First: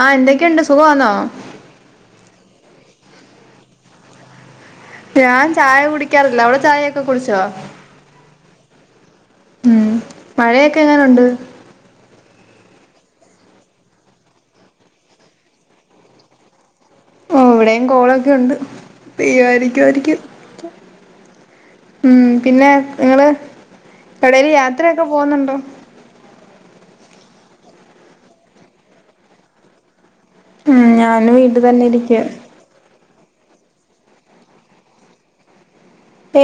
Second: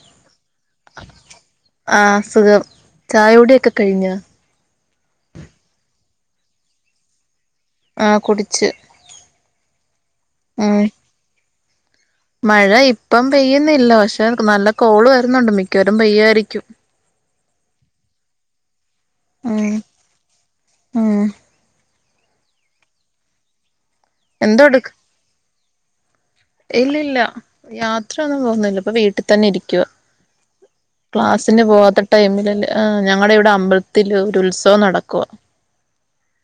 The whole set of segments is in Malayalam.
ആ എന്തൊക്കെണ്ട് സുഖാന്നോ ആ സുഖം ചായുടിയൊക്കെ കഴിഞ്ഞോ ഞാൻ ചായ കുടിക്കാറില്ല അവടെ ചായയൊക്കെ കുടിച്ചോ ആ കുടിച്ച് ഉം ഉം മഴയൊക്കെ എങ്ങനുണ്ട് മഴ ഇപ്പം പെയ്യ്ന്നില്ല പക്ഷെ നല്ല കോള് വരുന്നുണ്ട് മിക്കവരും പെയ്യ് വായിരിക്കും ഓ ഇവിടേം കോളൊക്കെ ഒണ്ട് പെയ്യ് ഉം വാരിക്കു ആയിരിക്കും ഉം ഉം പിന്നെ ങ്ങള് എവിടേലും യാത്രയൊക്കെ പോന്നുണ്ടോ ഇല്ലല്ല യാത്രയൊന്നും പോകുന്നില്ല ഇപ്പ വീട്ടി തന്നെ ഇരിക്ക ഉം ഞാനും ക്ലാസ്സിന് വീട്ടിൽ തന്നെ പോവാത്ത ഇരിക്കുവാ ടൈമിലല്ലെ ആ ഞങ്ങടെ ഇവടെ അമ്പലത്തില് ഒരു ഉത്സവം നടക്കുവ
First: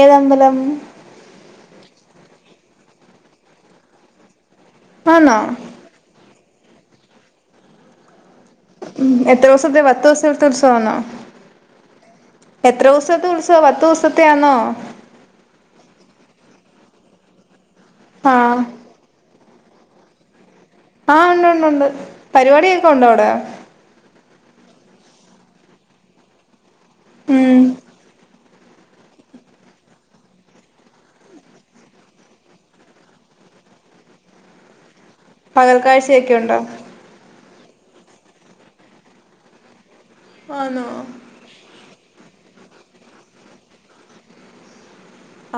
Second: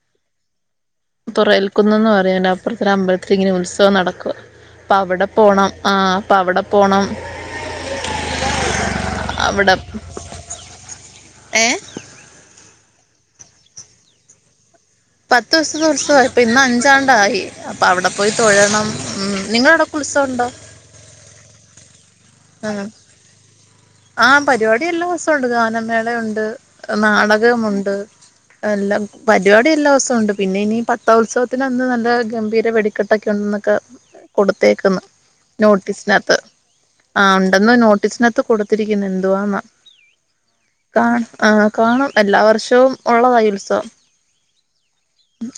ഏതമ്പലം തൊറേൽക്കുന്ന് ന്ന് പറയും അയ്ന്റപ്പറത്ത് ഒരമ്പലത്തില് ഇങ്ങനെ ഉത്സവം നടക്കുവ അപ്പവടെ ആന്നോ പോണം ആ അപ്പൊ അവടെ പോണം ഉം എത്ര അവിടെ ദിവസത്തെ പത്ത് ദിവസത്തെ ഉത്സവാണോ ഏഹ് എത്ര ദിവസത്തെ ഉത്സവ പത്തുസത്തെ ആന്നോ പത്ത് ദിവസത്തെ ഉത്സവ ഇപ്പ ഇന്ന് അഞ്ചാണ്ടായി അപ്പ അവടെ പോയി ആഹ് തൊഴണം ഉം നിങ്ങളവടൊക്കെ ഉത്സവണ്ടോ ആ ഉണ്ട്ണ്ട്ണ്ട് ഉം പരിപാടിയൊക്കെ ഒണ്ട് വടെ ആ പരിപാടി എല്ലാ ദിവസവും ഉണ്ട് ഗാനമേള ഉണ്ട് ഉം നാടകമുണ്ട് എല്ലം പരിപാടി എല്ലാ ദിവസുണ്ട് പിന്നെ ഇനി പത്താം ഉത്സവത്തിന് അന്ന് നല്ല ഗംഭീര വെടിക്കെട്ട് ട്ടൊക്കെ ഉണ്ട് ന്നൊക്കെ കൊടുത്തേക്ക്‌ന്ന് നോട്ടീസിനാത്ത് പകൽക്കാഴ്ചയൊക്കെ ഉണ്ടോ ആ ഉണ്ടെന്ന് നോട്ടീസിനാത്ത് കൊടുത്തിരിക്ക്‌ന്ന് എന്തുവാന്ന ആന്നോ കാണ് ആ കാണും എല്ലാ വർഷവും ഒള്ളതാ ഈ ഉത്സവം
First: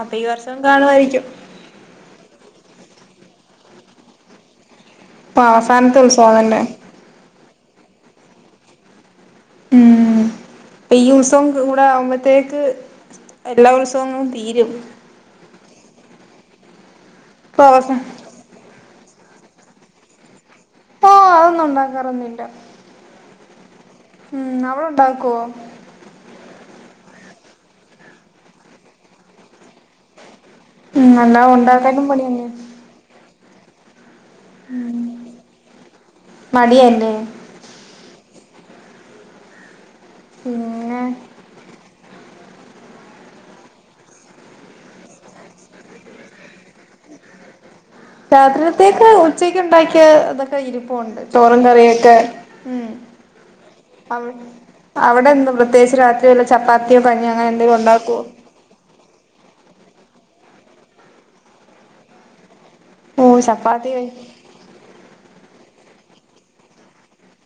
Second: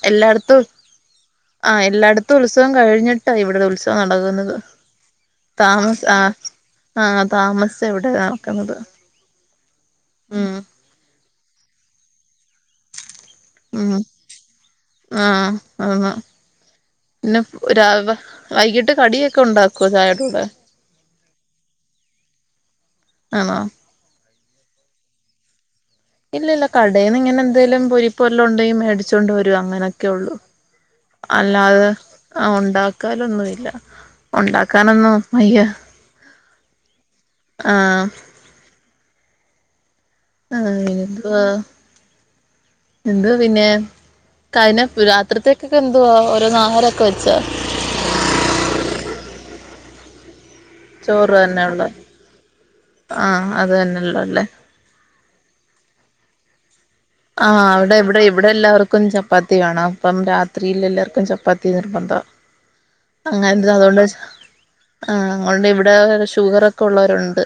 അപ്പൊ ഈ വർഷം എല്ലാട്ത്തും കാണുമായിരിക്കും ആ എല്ലാട്ത്തും ഉത്സവം കഴിഞ്ഞിട്ടാ ഇവ്ട്ത്തെ ഉത്സവം നടക്കുന്നത് ഇപ്പൊ അവസാനത്തെ താമസ് ആ ഉത്സവം തന്നെ ആ താമസ്ച്ചാ ഇവടെ നടക്കുന്നത് ഉം ഇപ്പീ ഉത്സവം കൂടെ ആകുമ്പത്തേക്ക് എല്ലാ ഉത്സവങ്ങളും തീരും ആഹ ആ പിന്നെ ഇപ്പൊ അവസാ രാവ വൈകിട്ട് കടി ഒക്കെ ഉണ്ടാക്കുവോ ചായക്ക്‌ ഒക്കെ ആ അത് ഒന്നും ഉണ്ടാക്കാറ് ഒന്നും ഇല്ല ആണോ മം അവിടെ ഒണ്ടാക്കോ ഇല്ല ഇല്ല കടേന്ന് ഇങ്ങനെ എന്തേലും പൊരിപ്പൊല്ല് ഒണ്ടേങ്കിൽ മേടിച്ചോണ്ട് വരും അങ്ങനെ ഒക്കെ ഒള്ളൂ ഉം അല്ലാതെ ഉണ്ടാക്കാനും ആ പണിയല്ലേ ഒണ്ടാക്ക ക്കാലൊന്നുമില്ല ഒണ്ടാക്കാന് ഒന്നും വയ്യ മടിയല്ലേ ആഹ ആഹ പിന്നെ എന്തുവാ എന്തുവാ പിന്നെ രാത്രിത്തേക്ക്‌ ഒക്കെ എന്തുവാ ഓരോ ആഹാരൊക്കെ വെച്ചാ രാത്രിൽത്തേക്ക് ഉച്ചയ്ക്ക് ഉണ്ടാക്കിയ ഇതൊക്കെ ഇരു ഒണ്ട് ചോറ് ചോറും തന്നെ ഉള്ളെ കറിയൊക്കെ ഉ ആഹ് അത് തന്നെയള്ള അ അല്ലേ അവിടെ എന്താ പ്രത്യേകിച്ച് രാത്രി വെല്ല ചപ്പാത്തിയോ കഞ്ഞി അങ്ങനെ ആഹ് എന്തേലും അവിടെ ഉണ്ടാക്കുവോ ഇവിടെ ഇവിടെ എല്ലാവർക്കും ചപ്പാത്തി വേണം ഇപ്പം രാത്രിയിൽ എല്ലാവർക്കും ചപ്പാത്തി നിർബന്ധം ഓ അങ്ങന്ത് അത് ചപ്പാത്തി കൊണ്ട് കഴി ചോദിച്ചതാ ആ ഒണ്ട് ഇവിടെ ഷുഗർ ഒക്കെ ഒള്ളവര് ഒണ്ട്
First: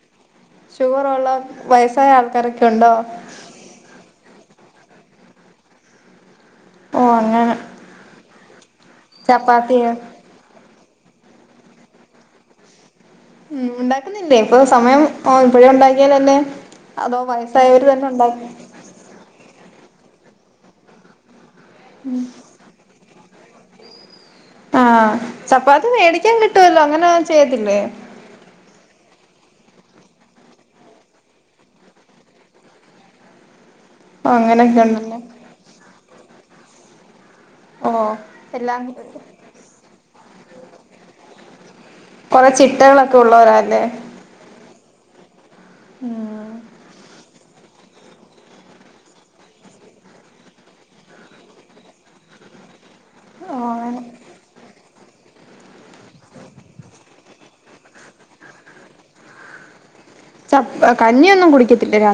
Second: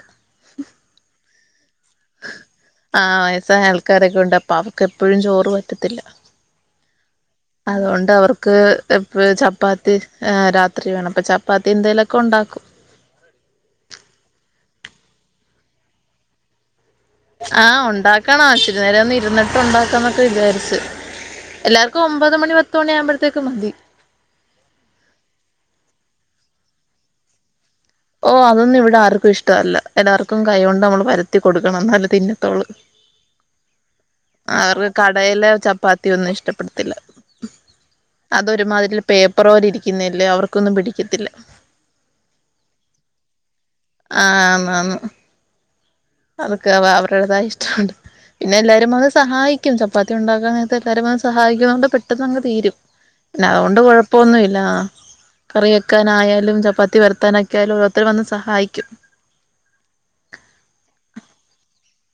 ഷുഗർ ഒള്ള വയസ്സ് ആ വയസായ ആൾക്കാര് ഒക്കെ ഒണ്ട് അപ്പ അവർക്ക് എപ്പോഴും ചോറ് പറ്റത്തില്ല ഓ അങ്ങനെ അതു കൊണ്ട് അവർക്ക് എപ്പഴും ചപ്പാത്തിയോ ചപ്പാത്തി ആ രാത്രി വേണം അപ്പ ചപ്പാത്തി എന്തേല് ഒക്കെ ഒണ്ടാക്കും ഉ ഉണ്ടാക്കുന്നില്ലേ ഇപ്പ സമയം പൊ ഇപ്പോഴേ ഉണ്ടാക്കിയാല് അല്ലേ അതോ വയസ്സായവര് തന്നെ ഒണ്ടാക്കി ഇന്നേരം ഒന്ന് ഇരുന്നിട്ട് ഒണ്ടാക്കാന്ന് ഒക്കെ വിചാരിച്ചു എല്ലാർക്കും ഒമ്പത് മണി പ പത്തു മണി ആവുമ്പോഴത്തേക്ക് മതി ആഹ ചപ്പാത്തി മേടിക്കാൻ കിട്ടുവല്ലോ അങ്ങനെ ചെയ്യത്തില്ലേ ഓ അതൊന്നും ഇവിടെ ആർക്കും ഇഷ്ട അല്ല എല്ലാർക്കും കൈ കൊണ്ട് നമ്മള് പരത്തി കൊടുക്കണം എന്നാലെ തിന്നത്തോള് ഓ ആ അങ്ങനെയൊക്കെ അവർക്ക് ഉണ്ടല്ലേ കടേലെ ചപ്പാത്തി ഒന്നും ഇഷ്ട പ്പെടത്തില്ല ഓ അത് എല്ലാം ഒരുമാതിരി ഇല്ലേ പേപ്പർ പോല ഇരിക്കുന്നില്ലേ അവർക്ക്‌ ഒന്നും പിടിക്കത്തില്ല കൊറെ ചിട്ടകള് ഒക്കെ ഉള്ളവരാ അവര് അല്ലേ ആ ആന്ന് ആന്ന് അതത് ഒക്കെ അവ അവരുടതായ ഇഷ്ട അല്ലേ പിന്നെ എല്ലാരും വന്ന് സഹായിക്കും ചപ്പാത്തി ഉണ്ടാക്കാൻ നേരത്ത് എല്ലാരും വന്ന് സഹായിക്കുന്നത് കൊണ്ട് പെട്ടെന്ന് അങ്ങ് തീരും പിന്നെ അത് ഓ കൊണ്ട് അങ്ങനെ കൊഴപ്പൊന്നും ഇല്ല കറി വെക്കാന് ആയാലും ചപ്പാത്തി പരത്താന് ഒക്കെ ആയാലും ഓരോരുത്തര് വന്ന് സഹായിക്കും ചപ്പ കഞ്ഞി ഒന്നും കുടിക്കത്തില്ലേ രാ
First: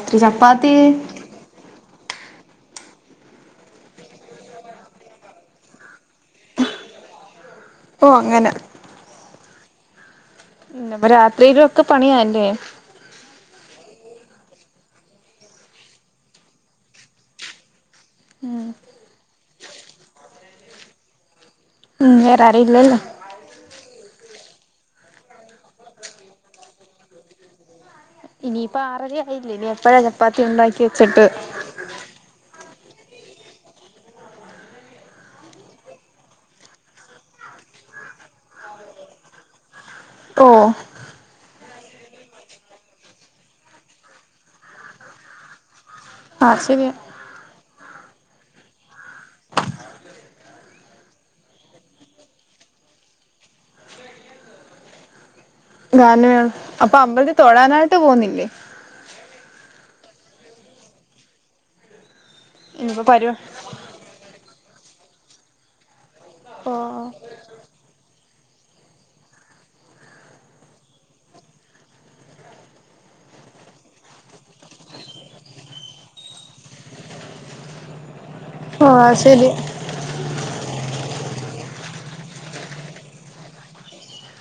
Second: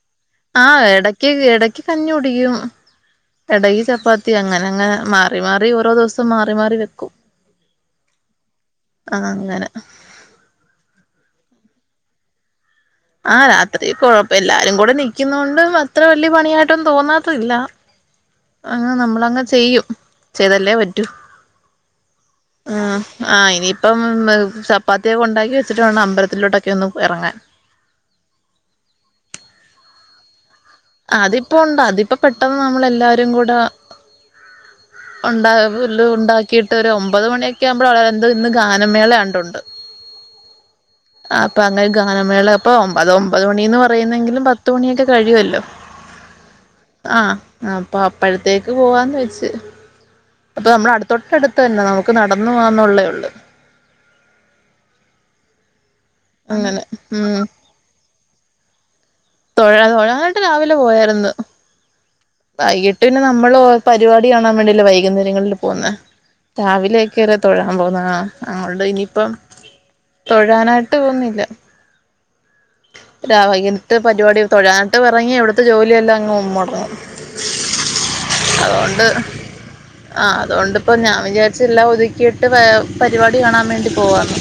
ആഹ എടക്ക് എടക്ക് കഞ്ഞി കുടിക്കും എടക ചപ്പാത്തി അങ്ങനെ അങ്ങനെ മാറി മാറി ഓരോ ദിവസം മാറി മാറി വെക്കും ഓ അങ്ങന. അത് അങ്ങന. രാത്രിയിലൊക്കെ പണിയാലേ. ആ രാത്രി കുഴപ്പം എല്ലാരും കൂടെ നിൽക്കുന്ന കൊണ്ടും അത്ര വലിയ പണിയായിട്ടൊന്നും തോന്നാത്തത്തില്ല. അങ്ങനെ നമ്മളങ്ങ് ചെയ്യും. ചെയ്തല്ലേ പറ്റൂ. ഉം വേറാരും ഇല്ലല്ലോ. ആഹ ഇനിയിപ്പം ചപ്പാത്തിയൊക്കെ ഉണ്ടാക്കി വെച്ചിട്ട് വേണം അമ്പലത്തിലോട്ടൊക്കെ ഒന്ന് ഇറങ്ങാൻ. ഇനിയിപ്പ ആറര ആയില്ലേ ഇനി എപ്പഴാ ചപ്പാത്തി ഉണ്ടാക്കി വെച്ചിട്ട് അതിപ്പോ ഉണ്ട് അതിപ്പോ പെട്ടെന്ന് നമ്മൾ എല്ലാരും കൂട [inaudible] ഉണ്ടാ പുല് ഉണ്ടാക്കിയിട്ട് ഒരു ഒമ്പത് മണിയൊക്കെ ആകുമ്പോൾ എന്ത് ഇന്ന് ഗാനമേളയാണ്ടുണ്ട്. ഓഹ്‌ ആഹ അപ്പ അങ്ങനെ ഗാനമേള അപ്പോ ഒമ്പത് ഒമ്പത് മണിയെന്ന് പറയുന്നെങ്കിലും പത്തുമണിയൊക്കെ കഴിയുമല്ലോ. ആഹ ശരിയാണ്. ആഹ് അപ്പൊ അപ്പഴത്തേക്ക് പോവാന്ന് വെച്ച്. ഇപ്പോൾ നമ്മുടെ അടുത്ത തൊട്ടടുത് തന്നെ നമുക്ക് നടന്നു പോകന്നെന്നുള്ളേ ഉള്ളൂ. ഗാന അങ്ങനെ അപ്പൊ അമ്പലത്തിൽ ഉം തൊഴാനായിട്ട് പോകുന്നില്ലേ. തൊഴ തൊഴാനായിട്ട് രാവിലെ പോയ യിരുന്നു. വൈകിട്ട് ഇനിയിപ്പോ പിന്നെ പരു നമ്മൾ പരിപാടി കാണാൻ വേണ്ടില്ലേ വൈകുന്നേരങ്ങളിൽ പോകുന്ന ഓ രാവിലെ കേറ തൊഴാൻ പോകുന്നതാണ്. അങ്ങോണ്ട് ഇനിയിപ്പം തൊഴാനായിട്ട് പോകുന്നില്ല. വൈകിട്ട് പരിപാടി തൊഴാനിട്ട് ഇറങ്ങി ഇവിടുത്തെ ജോലിയെല്ലാം അങ്ങ്മുടങ്ങും [inaudible] അതുകൊണ്ട് അത് ശരി ആഹ് അതുകൊണ്ട് ഇപ്പോ ഞാൻ വിചാരിച്ച് എല്ലാം ഒതുക്കിയിട്ട് പരിപാടി കാണാൻ വേണ്ടി പോവാന്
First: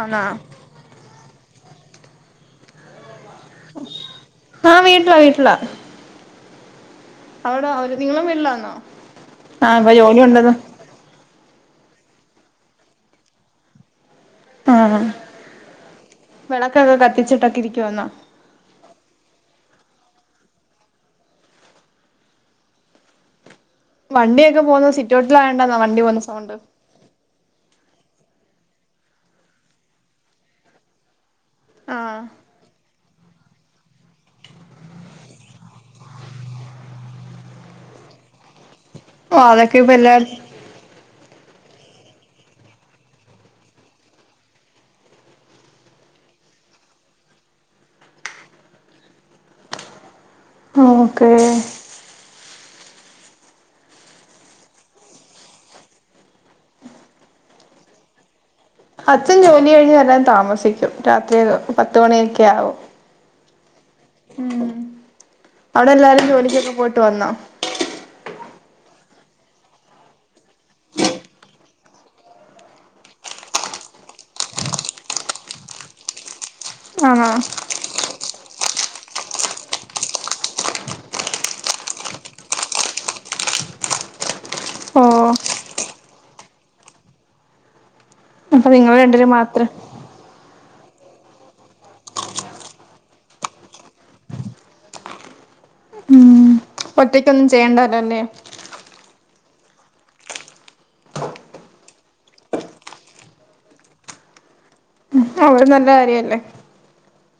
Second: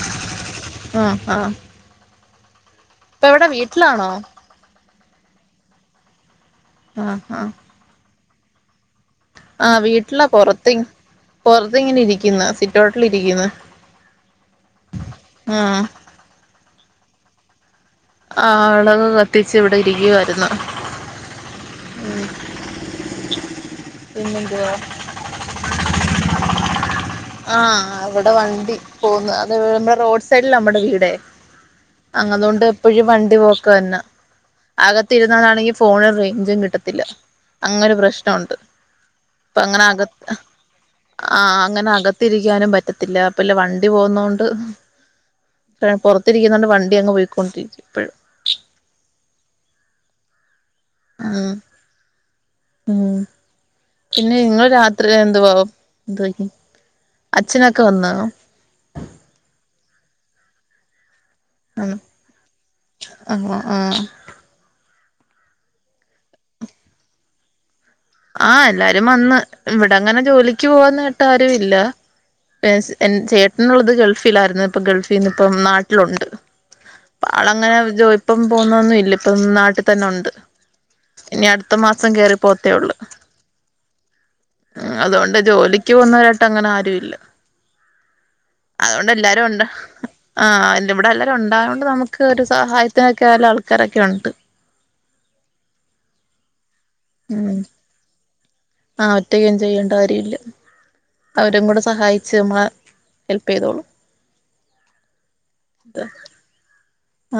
ആന്ന ആഹ ആഹ ഇപ്പ എവിടെ വീട്ടിലാണോ. ആഹ വീട്ടില വീട്ടില. ആ ആ അവിട അവര് നിങ്ങളും വീട്ടില്ലന്നോ. ആഹ് വീട്ടിലാ പൊറത്ത് ഇ പൊറത്ത് ഇങ്ങനെ ഇരിക്കുന്നു സിറ്റോട്ടിലിരിക്കുന്നു. ആഹ് വിളക്കൊക്കെ കത്തിച്ചിട്ടൊക്കെ ഇരിക്കുവോന്നോ. ആഹ വിളക് കത്തിച്ച് ഇവിടെ ഇരിക്കുവായിരുന്നു.. മ്മ് വണ്ടിയൊക്കെ പോകുന്ന സിറ്റൗട്ടിൽ ആയണോണ്ട വണ്ടി പോകുന്ന സൗണ്ട്. ആഹ് അവിടെ വണ്ടി പോകുന്ന അത് നമ്മടെ റോഡ് സൈഡില് നമ്മടെ വീടെ. ആഹ് അതൊണ്ട് എപ്പോഴും വണ്ടി പോക്ക് തന്നെ. അകത്തിരുന്നതാണെങ്കി ഫോണിന് റേഞ്ചും കിട്ടത്തില്ല അങ്ങനൊരു പ്രശ്നമുണ്ട്. ഓ അപ്പ അതൊക്കെ അങ്ങനെ ഇപ്പ അകത്ത്. എല്ലായിടത്തും ആഹ അങ്ങനെ അകത്തിരിക്കാനും പറ്റത്തില്ല. അപ്പ ഇല്ല വണ്ടി പോകുന്ന കൊണ്ട്. പുറത്തിരിക്കുന്നകൊണ്ട് വണ്ടി അങ്ങ് പോയിക്കൊണ്ടിരിക്കും ഇപ്പഴും. മ്മ് ഓക്കെ. മ്മ് പിന്നെ നിങ്ങള് രാത്രി എന്തുവാ എന്ത് വയ്ക്കും അച്ഛനൊക്കെ വന്നാ. അച്ഛൻ ജോലി കഴിഞ്ഞ് വരാൻ താമസിക്കും. രാത്രി പത്ത് മണിയൊക്കെ ആകും. അങ്ങ് ആഹ്. അവിടെ എല്ലാരും ജോലിക്കൊക്കെ പോയിട്ട് വന്നോ. ആഹ് എല്ലാരും വന്ന് ഇവിടെ അങ്ങനെ ജോലിക്ക് പോവാന്ന് കേട്ട് ആരും ഇല്ല. ചേട്ടനുള്ളത് ഗൾഫിലായിരുന്നു. ഇപ്പൊ ഗൾഫിന്ന് ഇപ്പം നാട്ടിലുണ്ട്. ആണോ ആൾ അങ്ങനെ ജോ ഇപ്പം പോന്നൊന്നും ഇല്ല ഇപ്പം നാട്ടി തന്നെ ഉണ്ട് ഇനി അടുത്ത മാസം കേറി പോവത്തേ ഉള്ളൂ. ഉം ഓ അതോണ്ട് ജോലി. ക്ക് പോവ്ന്നരാട്ട് അങ്ങനെ ആരും ഇല്ല അപ്പൊ നിങ്ങൾ അത്കൊണ്ട് രണ്ടര് എല്ലാരും ഉണ്ട്. മാത്രം ആഹ് ഇന്റെ ഇവിടെ എല്ലാരും ഉണ്ടായോണ്ട് നമുക്ക് ഒരു സഹായത്തിനൊക്കെ നല്ല ആൾക്കാരൊക്കെ ഉണ്ട്. ഉം ഒറ്റക്കൊന്നും ഉം ചെയ്യണ്ടാല്ലോലെ. ആഹ് ഒറ്റക്കൊന്നും ചെയ്യേണ്ട കാര്യല്ല. അവരും കൂടെ സഹായിച്ച് നമ്മളെ ഹെൽപ്പെയ്തോളും. അവള് നല്ല കാര്യല്ലേ.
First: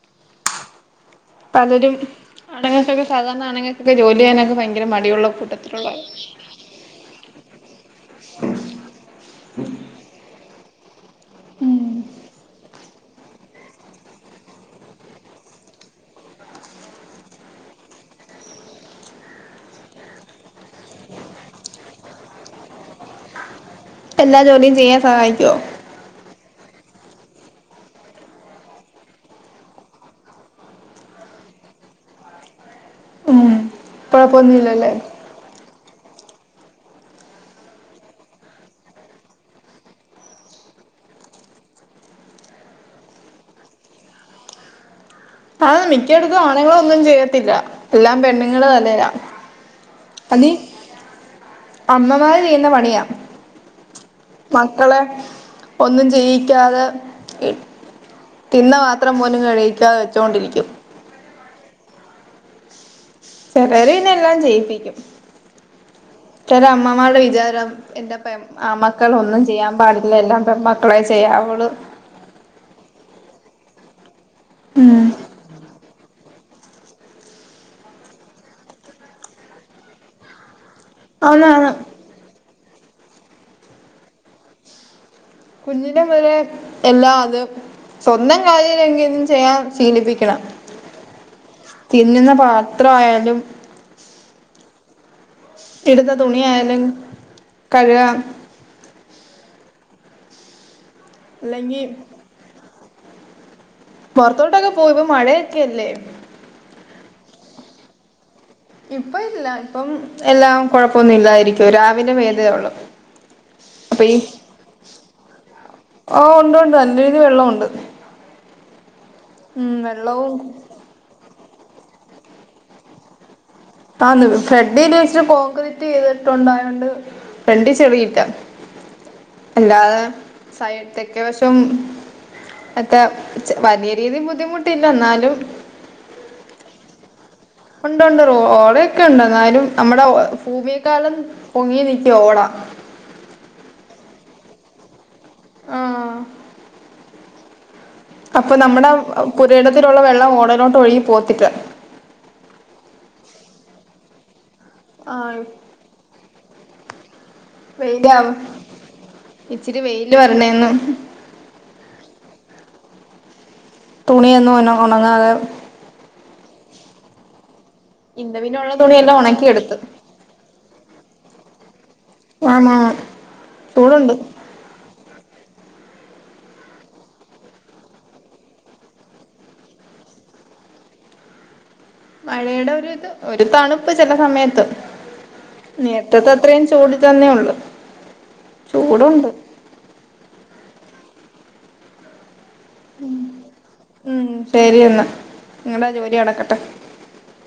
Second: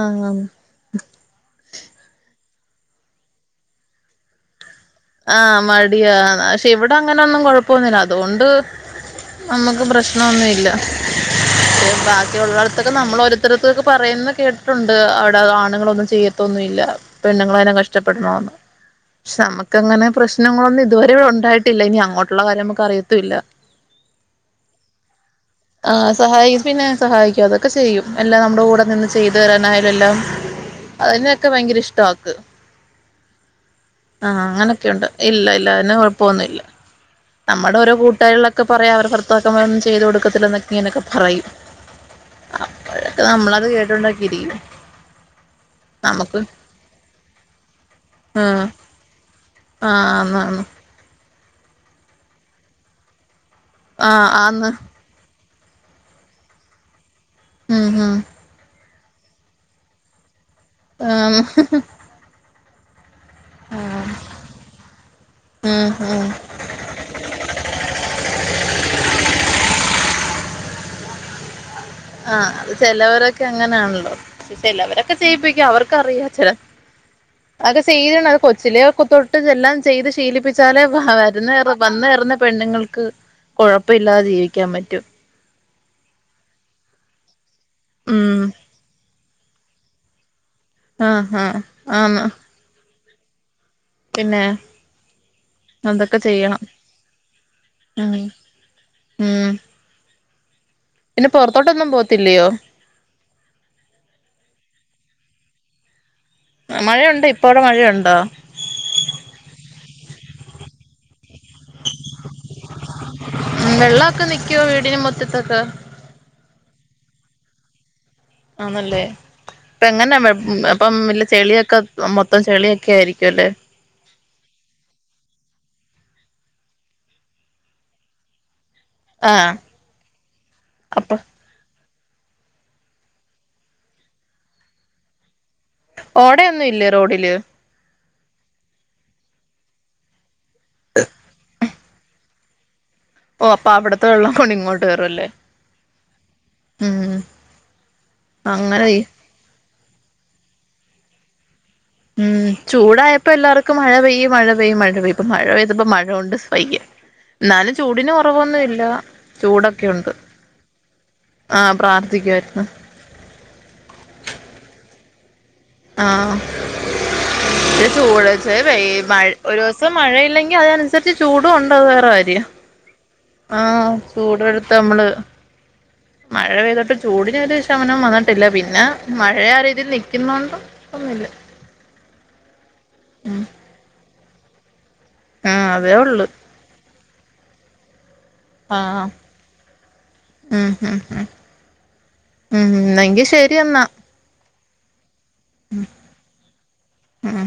ആഹ് [unintelligible] പലരും ആണുങ്ങക്കൊക്കെ സാധാരണ ആണുങ്ങക്കൊക്കെ ജോലിയ്യാനൊക്കെ ഭയങ്കര മടിയുള്ള കൂട്ടത്തിലുള്ള ആളാ ട്ടി ഇവിടെ അങ്ങനൊന്നും കൊഴപ്പൊന്നുംല്ല അതുകൊണ്ട് നമ്മുക്ക് പ്രശ്ന ഒന്നു ഇല്ല ബാക്കിയുള്ളടത്തൊക്കെ നമ്മളോരോത്തർത്തൊക്കെ പറയുന്ന കേട്ട്ട്ടുണ്ട് അവിടെ ആണുങ്ങളൊന്നും ചെയതി ത്തൊന്നു ഇല്ല പെണ്ണുങ്ങളെന്നെ കഷ്ടപ്പെടൊണോന്ന് പക്ഷേ അമ ക്കെങ്ങനെ പ്രശ്നങ്ങളൊന്നും ഇതുവരെ ഉണ്ടായിട്ടില്ല ഇനി അങ്ങോട്ടുള്ള കാര്യ അമ്മക്ക് അറിയത്തൂല്ല. എല്ലാ ജോലിയും ചെയ്യാൻ സഹായിക്കോ? ആഹ് സഹായി പിന്നെ സഹായിക്കും അതൊക്കെ ചെയ്യും എല്ലാം നമ്മുടെ കൂടെ നിന്ന് ചെയ്ത് തരാനായാലും എല്ലാം. അതിനൊക്കെ ഭയങ്കര ഇഷ്ട്ടാക്ക്. ഉം കൊഴപ്പൊന്നുല്ലലേ അങ്ങനൊക്കെയുണ്ട് ഇല്ല ഇല്ല അയ്ന് കൊഴപ്പൊന്നുല്ല. നമ്മുടെ ഓരോ കൂട്ടാരിളൊക്കെ പറയാ അവരെ ഭറത്താക്കന്മാര് ഒന്നും ചെയ്ത് കൊടുക്കത്തില്ല എന്നൊക്കെ പറയും. ഇങ്ങനൊക്കെ പറയും അപ്പഴൊക്കെ നമ്മളത് കേട്ടോണ്ടൊക്കയിരിക്കും. ആഹ് മിക്കയിടത്തും ആണുങ്ങളൊന്നും ചെയ്യത്തില്ല എല്ലാം പെണ്ണുങ്ങൾ ആഹ് തന്നെയാ. ആഹ് ന്നാന്ന്. അമ്മമാര് ചെയ്യുന്ന പണിയാ. ആഹ് ആന്ന് മക്കളെ ഒന്നും ചെയ്യിക്കാതെ ഇ ഉം ഹും. തിന്ന പാത്രം പോലും കഴികിക്കാതെ വെച്ചോണ്ടിരിക്കും. ആഹ് ചെരേര് പിന്നെല്ലാം ചെയ്യിപ്പിക്കും ഉം ഉം ചെല അമ്മമാരുടെ വിജാരം. എന്റെ പെൺ ആമക്കളൊന്നും ചെയ്യാൻ പാടില്ല എല്ലാം പെൺമക്കളെ ചെയ്യാവുള്ളൂ. ആഹ് അത് ചെലവരൊക്കെ അങ്ങനെയാണല്ലോ ഉം ചെലവരൊക്കെ ചെയ്യിപ്പിക്കു അവർക്ക്. ക്കറിയാം ചെല അതൊക്കെ ശീലാണ് കൊച്ചിലെ തൊട്ട് എല്ലാം ചെയ്ത് ശീലപ്പിച്ച്. ച്ചാലെ വരുന്ന കേർ ആന്നാണ് വന്നു കേറുന്ന പെണ്ണുങ്ങക്ക് കൊഴപ്പ ഇല്ലാതെ ജീവിക്കാൻ പറ്റു. കുഞ്ഞിലെ മുതലേ എല്ലാ അത് സ്വന്തം ഉം കാര്യയിലെങ്കിലും ചെയ്യാൻ. ശീലിപ്പിക്കണം ആഹ് ആഹ് ആന്ന് തിന്നുന്ന പാത്ര ആയാലും. പിന്നെ. ഇടുന്ന അതൊക്കെ ചെയ്യണം തുണിയായാലും കഴുകാൻ ഉം ഉം. പിന്നെ അല്ലെങ്കിൽ പൊർത്തോട്ടൊന്നും പോവത്തില്ലയോ? പൊർത്തോട്ടൊക്കെ പോവും ഇപ്പോ മഴയൊക്കെല്ലേ. മഴയുണ്ടോ ഇപ്പൊ അവ്ടെ മഴയുണ്ടോ? ഇപ്പ ഇല്ല ഇപ്പം എല്ലാം കൊഴപ്പൊന്നും ഇല്ലായിരിക്കും. രവിലെ പെയ്തേ ഉള്ളൂ ഉം അപ്പൊ ഈ. വെള്ളമൊക്കെ നിക്കുവോ വീടിന് മുറ്റത്തൊക്കെ ഓഹ് ഉണ്ട് ഉണ്ട് നല്ല രീതി വെള്ളം ഉണ്ട്. ആന്നല്ലേ ഇപ്പ എങ്ങനെ വെള്ളവും വെപ് വെ. ഇപ്പം എല്ല ചെളിയൊക്കെ മൊത്തം ചെളിയൊക്കെ ആയിരിക്കും അല്ലേ? ആന്ന് ഫ്രെഡ്ല് വെച്ച് കോൺക്രീറ്റ് ചെയ്തിട്ടുണ്ടായോണ്ട്. ഫ്രണ്ടി ചെളിയൊക്കാ ആഹ് അല്ലാതെ അപ്പൊ സൈത്തെക്കെ വശ്. ലേശംമറ്റെ വലിയ രീതിൽ ബുദ്ധിമുട്ടില്ല എന്നാലും. ഓടയൊന്നും ഇല്ലേ റോഡില്? ഉണ്ട്ണ്ട് ഓടയൊക്കെണ്ട് എന്നാലും നമ്മുടെ പുമിയെ ഓ അപ്പവിടുത്തെ വെള്ളം കൊണ് ഇങ്ങോട്ട് വരൂലെ ആഹ് ഉം അപ്പൊ അങ്ങനെ നമ്മുടെ പുരയിടത്തിലുള്ള വെള്ളം ഓടലോട്ട് ഒഴുകി പോവത്തില്ല ഉം ചൂടായപ്പോ എല്ലാർക്കും മഴ പെയ് മഴ പെയ്മഴ പെയ് ഇപ്പ ആഹ് മഴ പെയ്തപ്പോ മഴ ഉണ്ട് വയ്യ ന്നാലും ചൂടിന് കു വെയിലാവും റവൊന്നും ഇല്ല ഇച്ചിരി ചൂടൊക്കെയുണ്ട് വെയില് വരണേന്ന് ആഹ പ്രാർത്ഥിക്കുവായിരുന്നു തുണിയൊന്നുംഒന്നും ഉണങ്ങാതെ ആഹത് ഇന്ന് ചൂടോടത്ത് പിന്നെ ഉള്ള വയ്യ തുണിയെല്ലാം മഴ ഒരു ഒണക്കിയെടുത്ത് ദിവസം മഴയില്ലെങ്കിൽ അതനുസരിച്ച് ചൂടും ഉണ്ടത് വേറെ കാര്യം ആണ ആഹ ചൂട് എടുത്ത നമ്മള് മഴ പെയ്തപോ ചൂടി ന്ഒരു ശമനം വന്നിട്ടില്ല പിന്നെ മഴയ ആ രീതിയിൽ നിൽക്കുന്നൊണ്ട് ഒന്നും ഇല്ല മഴയുടെ ഒരു ഇത് ഒരു തണുപ്പ് ചില സമയത്ത് ആഹ് അതേ ഉള്ളു നേരത്തത്തെ അത്രയും ചൂട് ഇല്ലാ ന്നുള്ളൂ ആആഉ ഉ ഉം ഉം എങ്കിൽ ശരി എന്നാ ഉം ശരിയാ ന്ന നിങ്ങളുടെ ജോലി നടക്കട്ടെ ആഹ